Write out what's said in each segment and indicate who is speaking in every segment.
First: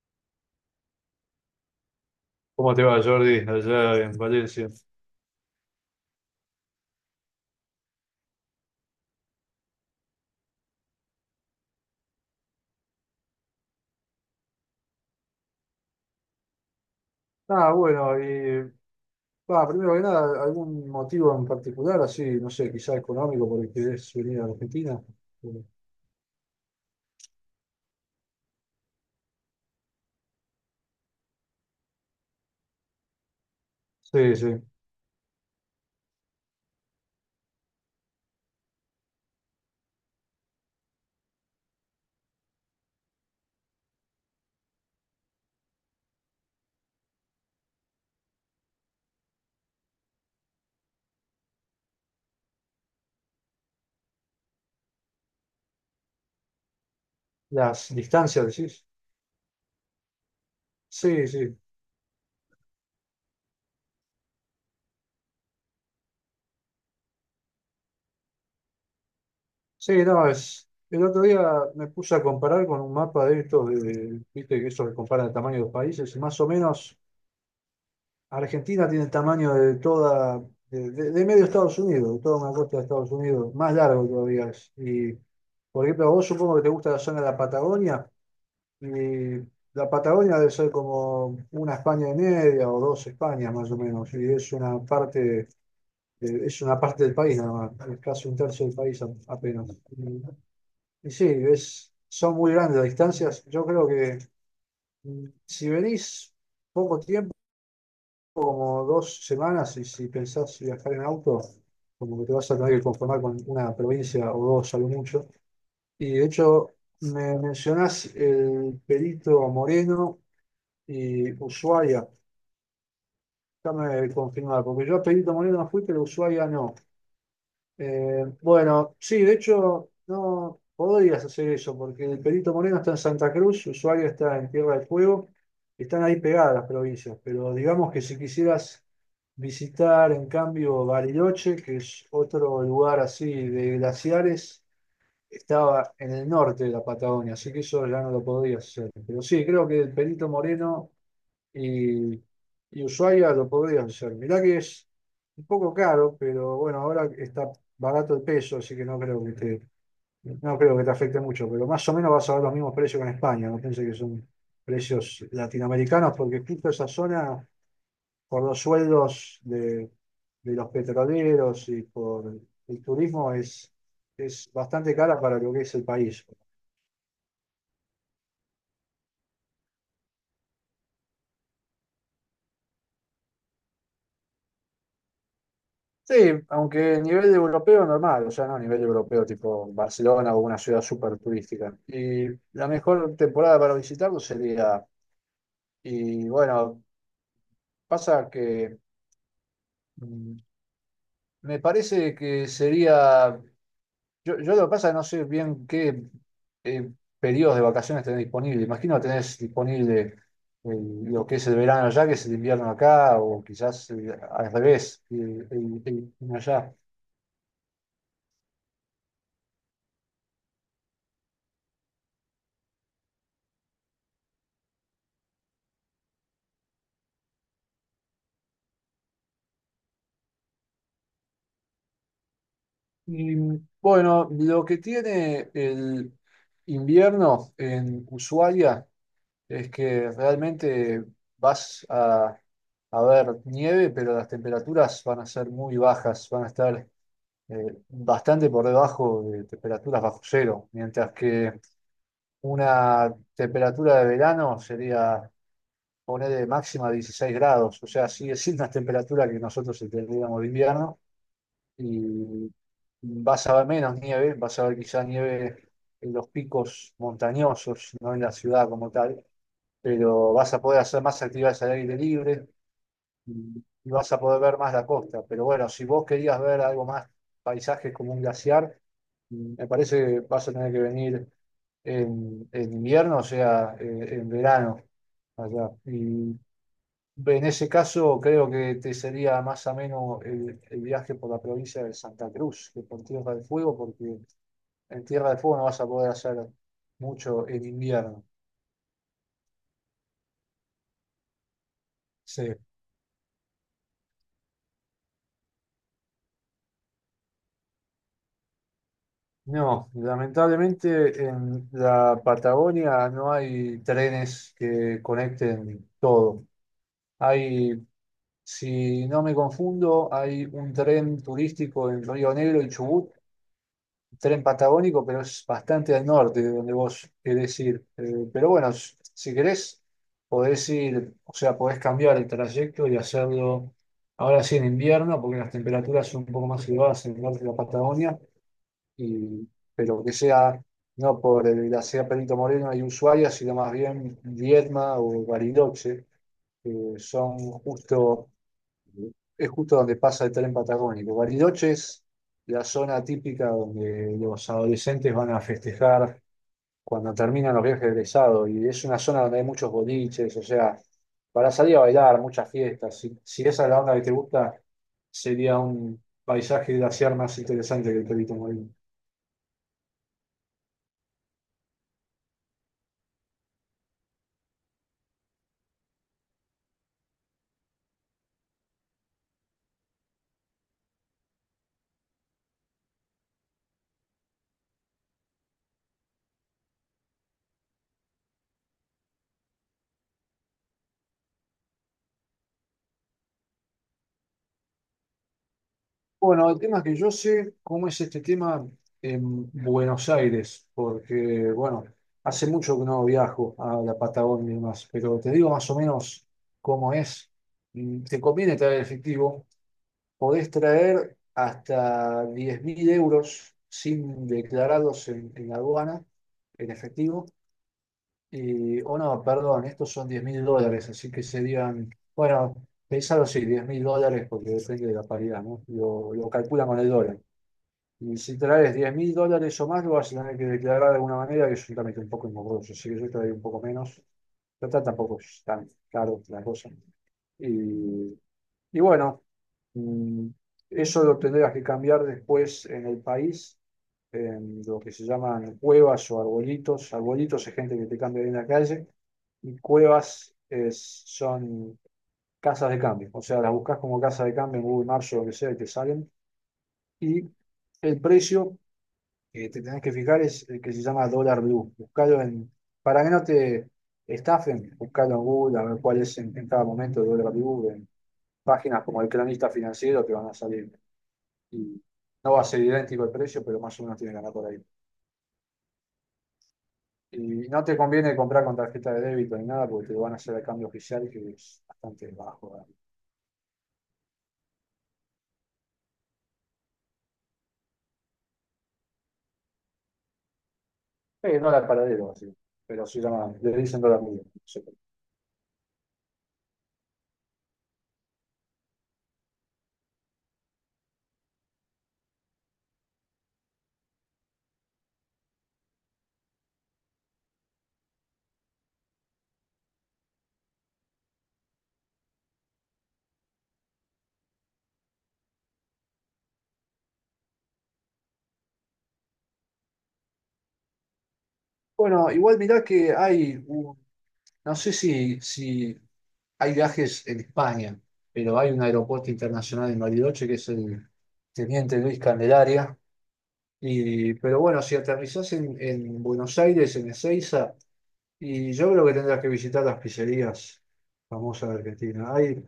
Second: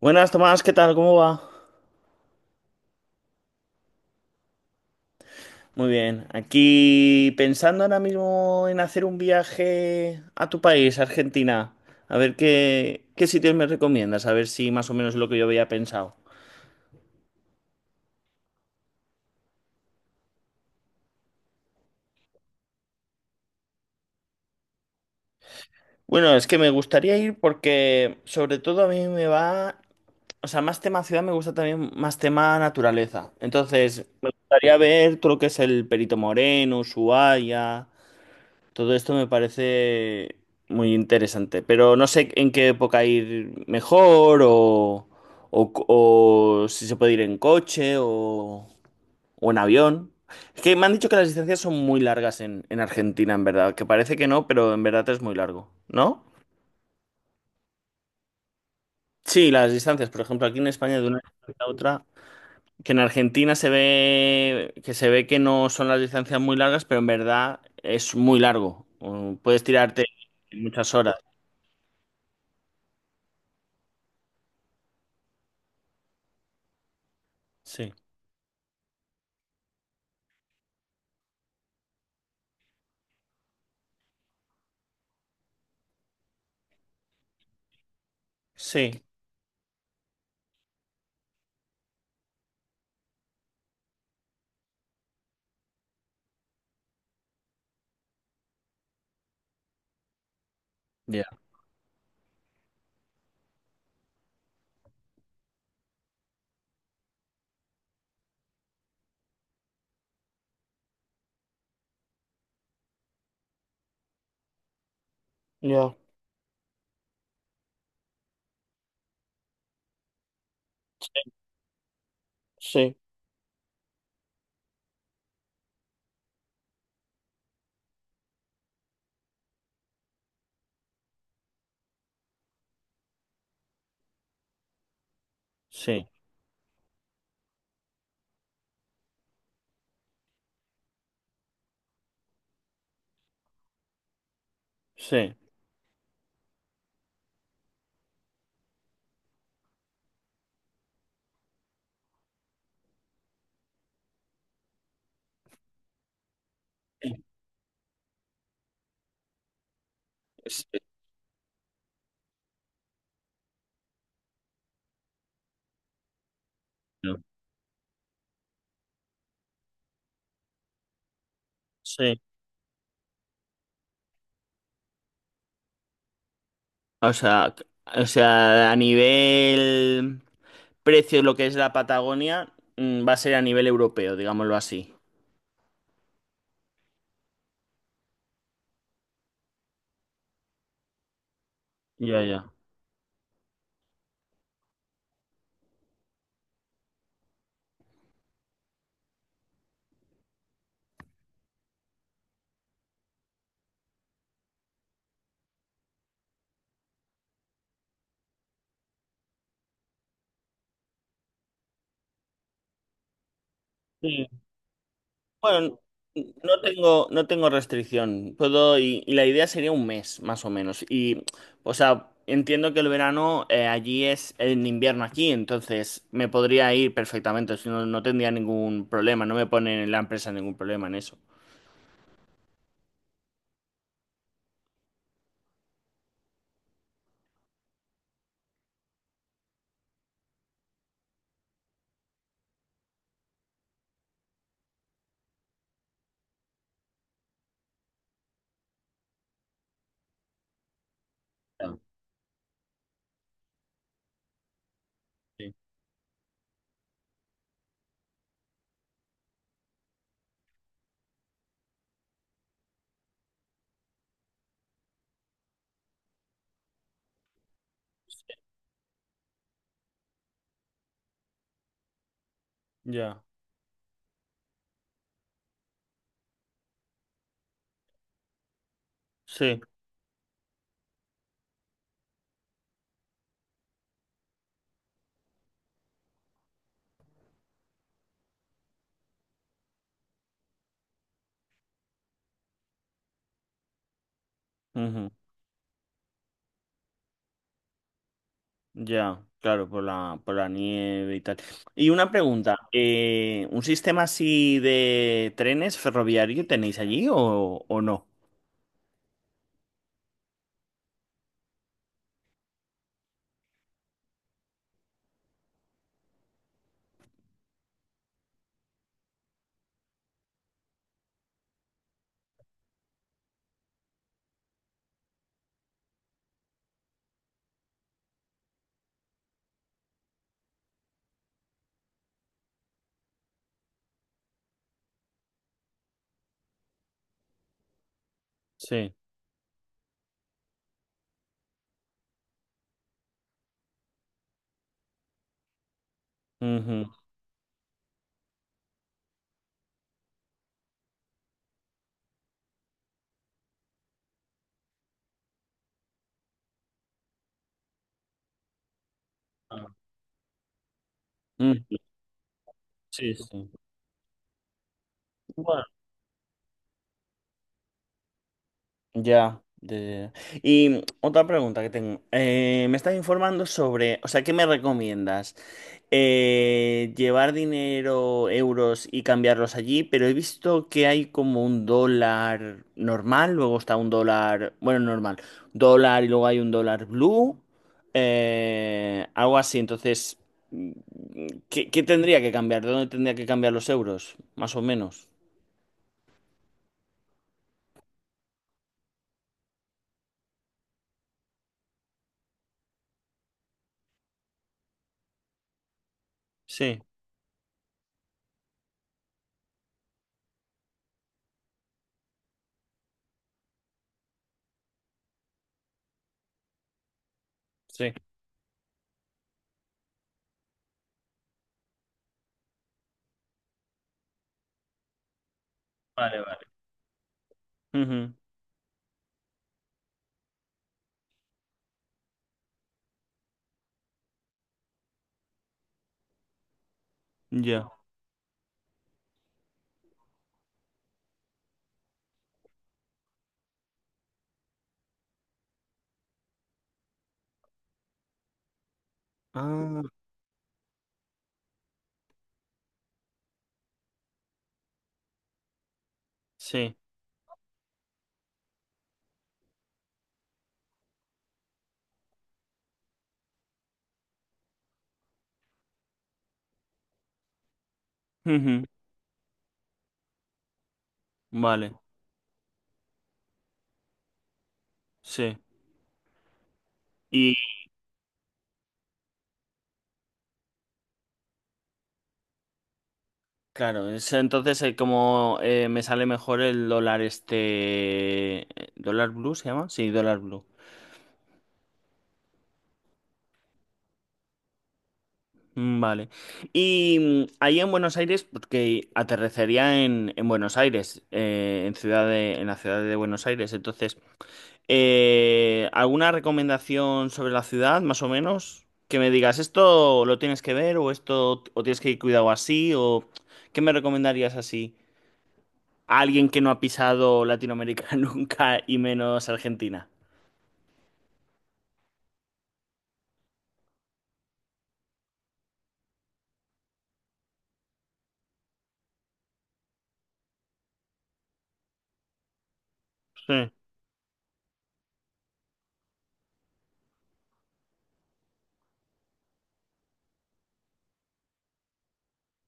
Speaker 1: Buenas, Tomás, ¿qué tal? ¿Cómo va?
Speaker 2: ¿Cómo te va, Jordi, allá en Valencia?
Speaker 1: Muy bien. Aquí pensando ahora mismo en hacer un viaje a tu país, Argentina. A ver qué sitios me recomiendas, a ver si más o menos es lo que yo había pensado.
Speaker 2: Ah, bueno, y Primero que nada, ¿algún motivo en particular, así, no sé, quizá económico por el que querés venir a Argentina?
Speaker 1: Bueno, es que me gustaría ir porque sobre todo a mí me va, o sea, más tema ciudad, me gusta también más tema naturaleza. Entonces, me
Speaker 2: Sí, sí.
Speaker 1: gustaría ver todo lo que es el Perito Moreno, Ushuaia. Todo esto me parece muy interesante, pero no sé en qué época ir mejor o, o si se puede ir en coche o en avión. Es que me han dicho que las distancias son muy largas en Argentina, en verdad, que parece que no, pero en verdad es muy largo, ¿no?
Speaker 2: Las distancias, decís.
Speaker 1: Sí, las distancias, por ejemplo, aquí en España de una
Speaker 2: Sí,
Speaker 1: distancia
Speaker 2: sí.
Speaker 1: a otra, que en Argentina se ve que no son las distancias muy largas, pero en verdad es muy largo. Puedes
Speaker 2: Sí,
Speaker 1: tirarte
Speaker 2: no, es.
Speaker 1: muchas
Speaker 2: El
Speaker 1: horas.
Speaker 2: otro día me puse a comparar con un mapa de estos, de, viste, que eso que compara el tamaño de los países, y más o menos.
Speaker 1: Sí.
Speaker 2: Argentina tiene el tamaño de toda, de medio Estados Unidos, de toda una costa de Estados Unidos, más largo todavía es. Y, por ejemplo, a vos supongo que te gusta la zona de la Patagonia, y
Speaker 1: Sí,
Speaker 2: la Patagonia debe ser como una España y media o dos Españas más o menos, y es una parte del país nada más, es casi un tercio del país apenas. Y, y
Speaker 1: ya,
Speaker 2: sí, es, son muy grandes las distancias. Yo creo que si venís poco tiempo como dos semanas y si pensás viajar en auto, como que te vas a tener que conformar con una provincia o dos a lo mucho.
Speaker 1: ya,
Speaker 2: Y de hecho, me mencionás el Perito Moreno y Ushuaia.
Speaker 1: sí,
Speaker 2: Déjame confirmar, porque yo a Perito Moreno no fui, pero a Ushuaia no. Bueno, sí, de hecho, no podrías hacer eso, porque el Perito Moreno está en Santa Cruz, Ushuaia está en Tierra del Fuego, están
Speaker 1: sí,
Speaker 2: ahí pegadas las provincias, pero digamos que si quisieras visitar, en cambio, Bariloche, que es otro lugar así de glaciares,
Speaker 1: sí.
Speaker 2: estaba en el norte de la Patagonia, así que eso ya no lo podrías hacer. Pero sí, creo que el Perito Moreno y, y Ushuaia lo podría hacer. Mirá que es un poco caro, pero bueno, ahora está barato el peso, así que no
Speaker 1: Sí,
Speaker 2: creo que te afecte mucho, pero más o menos vas a ver los mismos precios que en España, no pienses que son precios latinoamericanos, porque justo esa
Speaker 1: no,
Speaker 2: zona, por los sueldos de los petroleros y
Speaker 1: sí.
Speaker 2: por el turismo, es bastante cara para lo que es el país.
Speaker 1: O sea, o sea, a nivel precio, lo que es la Patagonia, mm, va a ser a nivel europeo, digámoslo así.
Speaker 2: Sí, aunque a nivel europeo normal, o sea, no a nivel europeo tipo Barcelona o una ciudad súper turística.
Speaker 1: Ya,
Speaker 2: Y
Speaker 1: ya.
Speaker 2: la mejor temporada para visitarlo sería, y bueno, pasa que mm, me parece que sería, yo lo que pasa no sé bien qué eh, periodos de vacaciones tenés disponible. Imagino que tenés disponible lo que es el verano allá, que es el invierno acá, o quizás al revés, el
Speaker 1: Bueno,
Speaker 2: invierno
Speaker 1: no
Speaker 2: allá.
Speaker 1: tengo, no tengo restricción. Puedo, y la idea sería un mes, más o menos. Y o sea, entiendo que el verano, allí es en invierno aquí, entonces me podría ir perfectamente. Si No, no tendría ningún problema. No me ponen en la empresa ningún problema en eso.
Speaker 2: Y bueno, lo que tiene el invierno en Ushuaia es que realmente vas a ver nieve, pero las temperaturas van a ser muy bajas, van a estar bastante por debajo de temperaturas bajo cero, mientras que
Speaker 1: Ah.
Speaker 2: una temperatura de verano sería
Speaker 1: Sí.
Speaker 2: poner de máxima 16 grados, o sea, sigue siendo una temperatura que nosotros entenderíamos de invierno y vas a ver menos nieve, vas a ver quizá nieve en los picos montañosos, no en la ciudad como tal, pero vas a poder hacer más actividades al aire libre
Speaker 1: Ya,
Speaker 2: y vas a poder ver más la costa. Pero bueno, si vos querías ver algo más, paisajes como un glaciar,
Speaker 1: sí,
Speaker 2: me parece que vas a tener que venir en invierno, o sea, en verano allá. Y en ese caso, creo que te sería más ameno el viaje por la provincia de Santa Cruz que por Tierra del Fuego, porque en
Speaker 1: ujú.
Speaker 2: Tierra del Fuego no vas a poder hacer mucho en invierno.
Speaker 1: Ya, claro, por la nieve y tal. Y una
Speaker 2: Sí.
Speaker 1: pregunta, ¿un sistema así de trenes ferroviario tenéis allí o no?
Speaker 2: No, lamentablemente en la Patagonia no hay trenes que conecten todo. Hay, si no me confundo, hay un tren turístico en Río Negro y Chubut, tren patagónico, pero es bastante al norte de donde vos querés ir. Pero bueno, si querés, podés ir, o sea, podés cambiar el trayecto y hacerlo ahora sí en invierno, porque las temperaturas son un poco más elevadas en el norte de la Patagonia,
Speaker 1: Sí.
Speaker 2: y, pero que sea no por la ciudad Perito Moreno y Ushuaia, sino más bien Viedma o Bariloche,
Speaker 1: Ujú.
Speaker 2: que son justo es justo donde pasa el tren patagónico. Bariloche es la zona típica donde los adolescentes van a festejar cuando terminan los viajes de egresado y es una zona donde hay muchos boliches, o sea, para salir
Speaker 1: Mm,
Speaker 2: a bailar, muchas fiestas.
Speaker 1: sí,
Speaker 2: Si
Speaker 1: sí.
Speaker 2: esa es la onda que te gusta, sería
Speaker 1: Bueno.
Speaker 2: un paisaje glaciar más interesante que el Perito Moreno.
Speaker 1: Ya, ya, ya, ya. Y, mm, otra pregunta que tengo. Me estás informando sobre, o sea, ¿qué me recomiendas? Llevar dinero, euros y cambiarlos allí, pero he visto que hay como un dólar normal, luego está un dólar, bueno, normal, dólar, y luego hay un dólar blue, algo así. Entonces, mm, ¿qué tendría que cambiar? ¿De dónde tendría que cambiar los euros? Más o menos.
Speaker 2: Bueno, el tema es que yo sé cómo es este tema en Buenos Aires, porque, bueno, hace mucho que no viajo a la Patagonia y demás, pero te digo más o menos
Speaker 1: Sí,
Speaker 2: cómo es. Te conviene traer efectivo, podés traer hasta 10.000 euros sin declararlos en la aduana, en efectivo,
Speaker 1: sí.
Speaker 2: y, o no, perdón, estos son 10.000 dólares, así que serían, bueno, pensalo así, 10.000 dólares, porque depende de la paridad, ¿no?
Speaker 1: Vale,
Speaker 2: Lo
Speaker 1: vale.
Speaker 2: calculan con el dólar.
Speaker 1: Ujú.
Speaker 2: Y si traes 10.000 dólares o más, lo vas a tener que declarar de alguna manera, que es también estoy un poco engorroso, así que yo traigo un poco menos. Total, tampoco es tan caro la cosa.
Speaker 1: Ya.
Speaker 2: Y, y bueno, mm, eso lo tendrás que cambiar después en el país, en lo que se llaman cuevas o arbolitos. Arbolitos es gente que te cambia ahí en la calle, y
Speaker 1: Ah,
Speaker 2: cuevas son casas de cambio. O sea, las buscas como casa de cambio en Google Maps o lo que sea y te salen.
Speaker 1: sí.
Speaker 2: Y el precio que te tenés que fijar es el que se llama Dólar Blue. Buscalo en, para que no te estafen, buscalo en Google a ver cuál es en cada momento Dólar Blue, en
Speaker 1: Ujú.
Speaker 2: páginas como el cronista financiero te van a salir.
Speaker 1: Vale,
Speaker 2: Y no va a ser idéntico el precio, pero más o menos tiene que andar por ahí.
Speaker 1: sí. Y
Speaker 2: Y no te conviene comprar con tarjeta de débito ni nada, porque te lo van a hacer el cambio oficial, que es bastante bajo. ¿Verdad?
Speaker 1: claro, es entonces, como, me sale mejor el dólar este... ¿Dólar blue se llama? Sí, dólar blue.
Speaker 2: No la paradero, así. Pero se llama, le dicen Dólar Blue. No sé.
Speaker 1: Mm. Vale. Y, mm, ahí en Buenos Aires, porque aterrecería en Buenos Aires, en en la ciudad de Buenos Aires. Entonces, eh, ¿alguna recomendación sobre la ciudad, más o menos? Que me digas, esto lo tienes que ver, o esto, o tienes que ir cuidado así, o ¿qué me recomendarías así? A alguien que no ha pisado Latinoamérica nunca y menos Argentina.
Speaker 2: Bueno, igual mirá que hay un, no sé si hay viajes en España, pero hay un aeropuerto internacional en Bariloche que es el Teniente Luis Candelaria.
Speaker 1: Sí.
Speaker 2: Y, pero bueno, si aterrizás en Buenos Aires, en Ezeiza, y yo creo que tendrás que visitar las pizzerías famosas de Argentina. Hay,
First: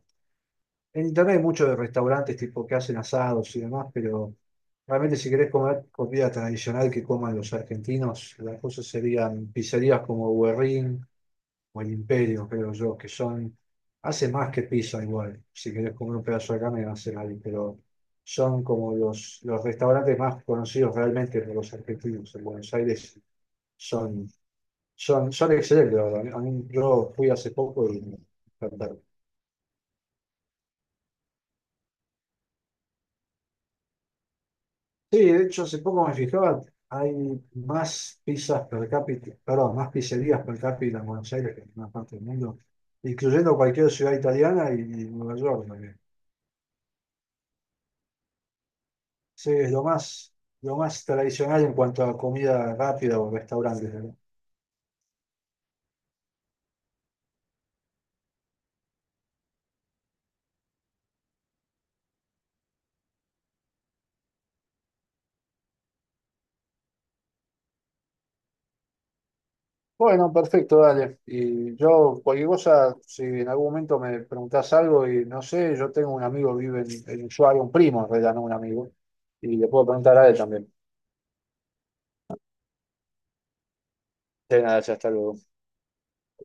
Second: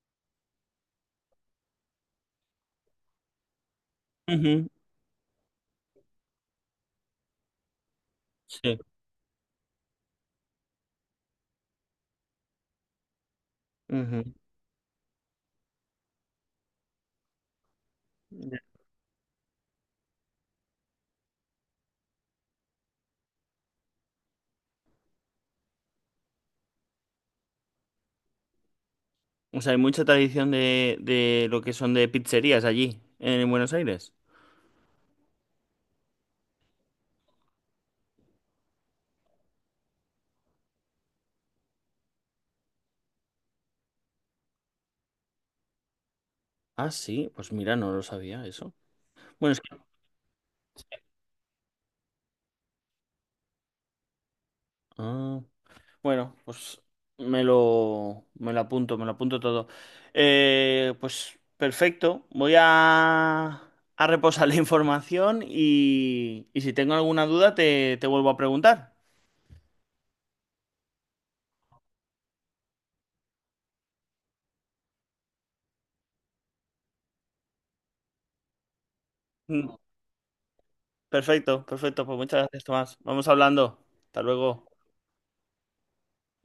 Speaker 2: en internet hay muchos de restaurantes tipo que hacen asados y demás, pero
Speaker 1: Ujú.
Speaker 2: realmente si querés comer comida tradicional que coman los argentinos, las
Speaker 1: Sí.
Speaker 2: cosas serían pizzerías como Guerrín o el Imperio, creo yo, que son, hace
Speaker 1: Ujú.
Speaker 2: más que pizza igual, si querés comer un pedazo de carne hace ahí, pero
Speaker 1: Ya.
Speaker 2: son como los restaurantes más conocidos realmente por los argentinos en Buenos Aires, son, son excelentes, la verdad. Yo fui hace poco y me encantaron.
Speaker 1: O sea, hay mucha tradición de lo que son de pizzerías allí, en Buenos Aires.
Speaker 2: Sí, de hecho hace poco me fijaba, hay más pizzas per cápita, perdón, más pizzerías per cápita en Buenos Aires que en ninguna parte del mundo, incluyendo cualquier ciudad italiana y Nueva York.
Speaker 1: Ah, sí, pues mira, no lo sabía eso.
Speaker 2: Sí,
Speaker 1: Bueno, es que...
Speaker 2: es lo más tradicional en cuanto a comida rápida o restaurantes, ¿verdad?
Speaker 1: ah. Bueno, pues me lo apunto, me lo apunto todo. Pues perfecto, voy a reposar la información y si tengo alguna duda, te vuelvo a preguntar.
Speaker 2: Bueno, perfecto, dale. Y yo, cualquier cosa, si en algún momento me preguntás algo y no sé, yo tengo un amigo que vive en Ushuaia, un primo, en realidad, no un amigo, y le
Speaker 1: Mm.
Speaker 2: puedo preguntar a él también.
Speaker 1: Perfecto, perfecto, pues muchas gracias, Tomás. Vamos hablando. Hasta
Speaker 2: De
Speaker 1: luego.
Speaker 2: nada, ya hasta luego.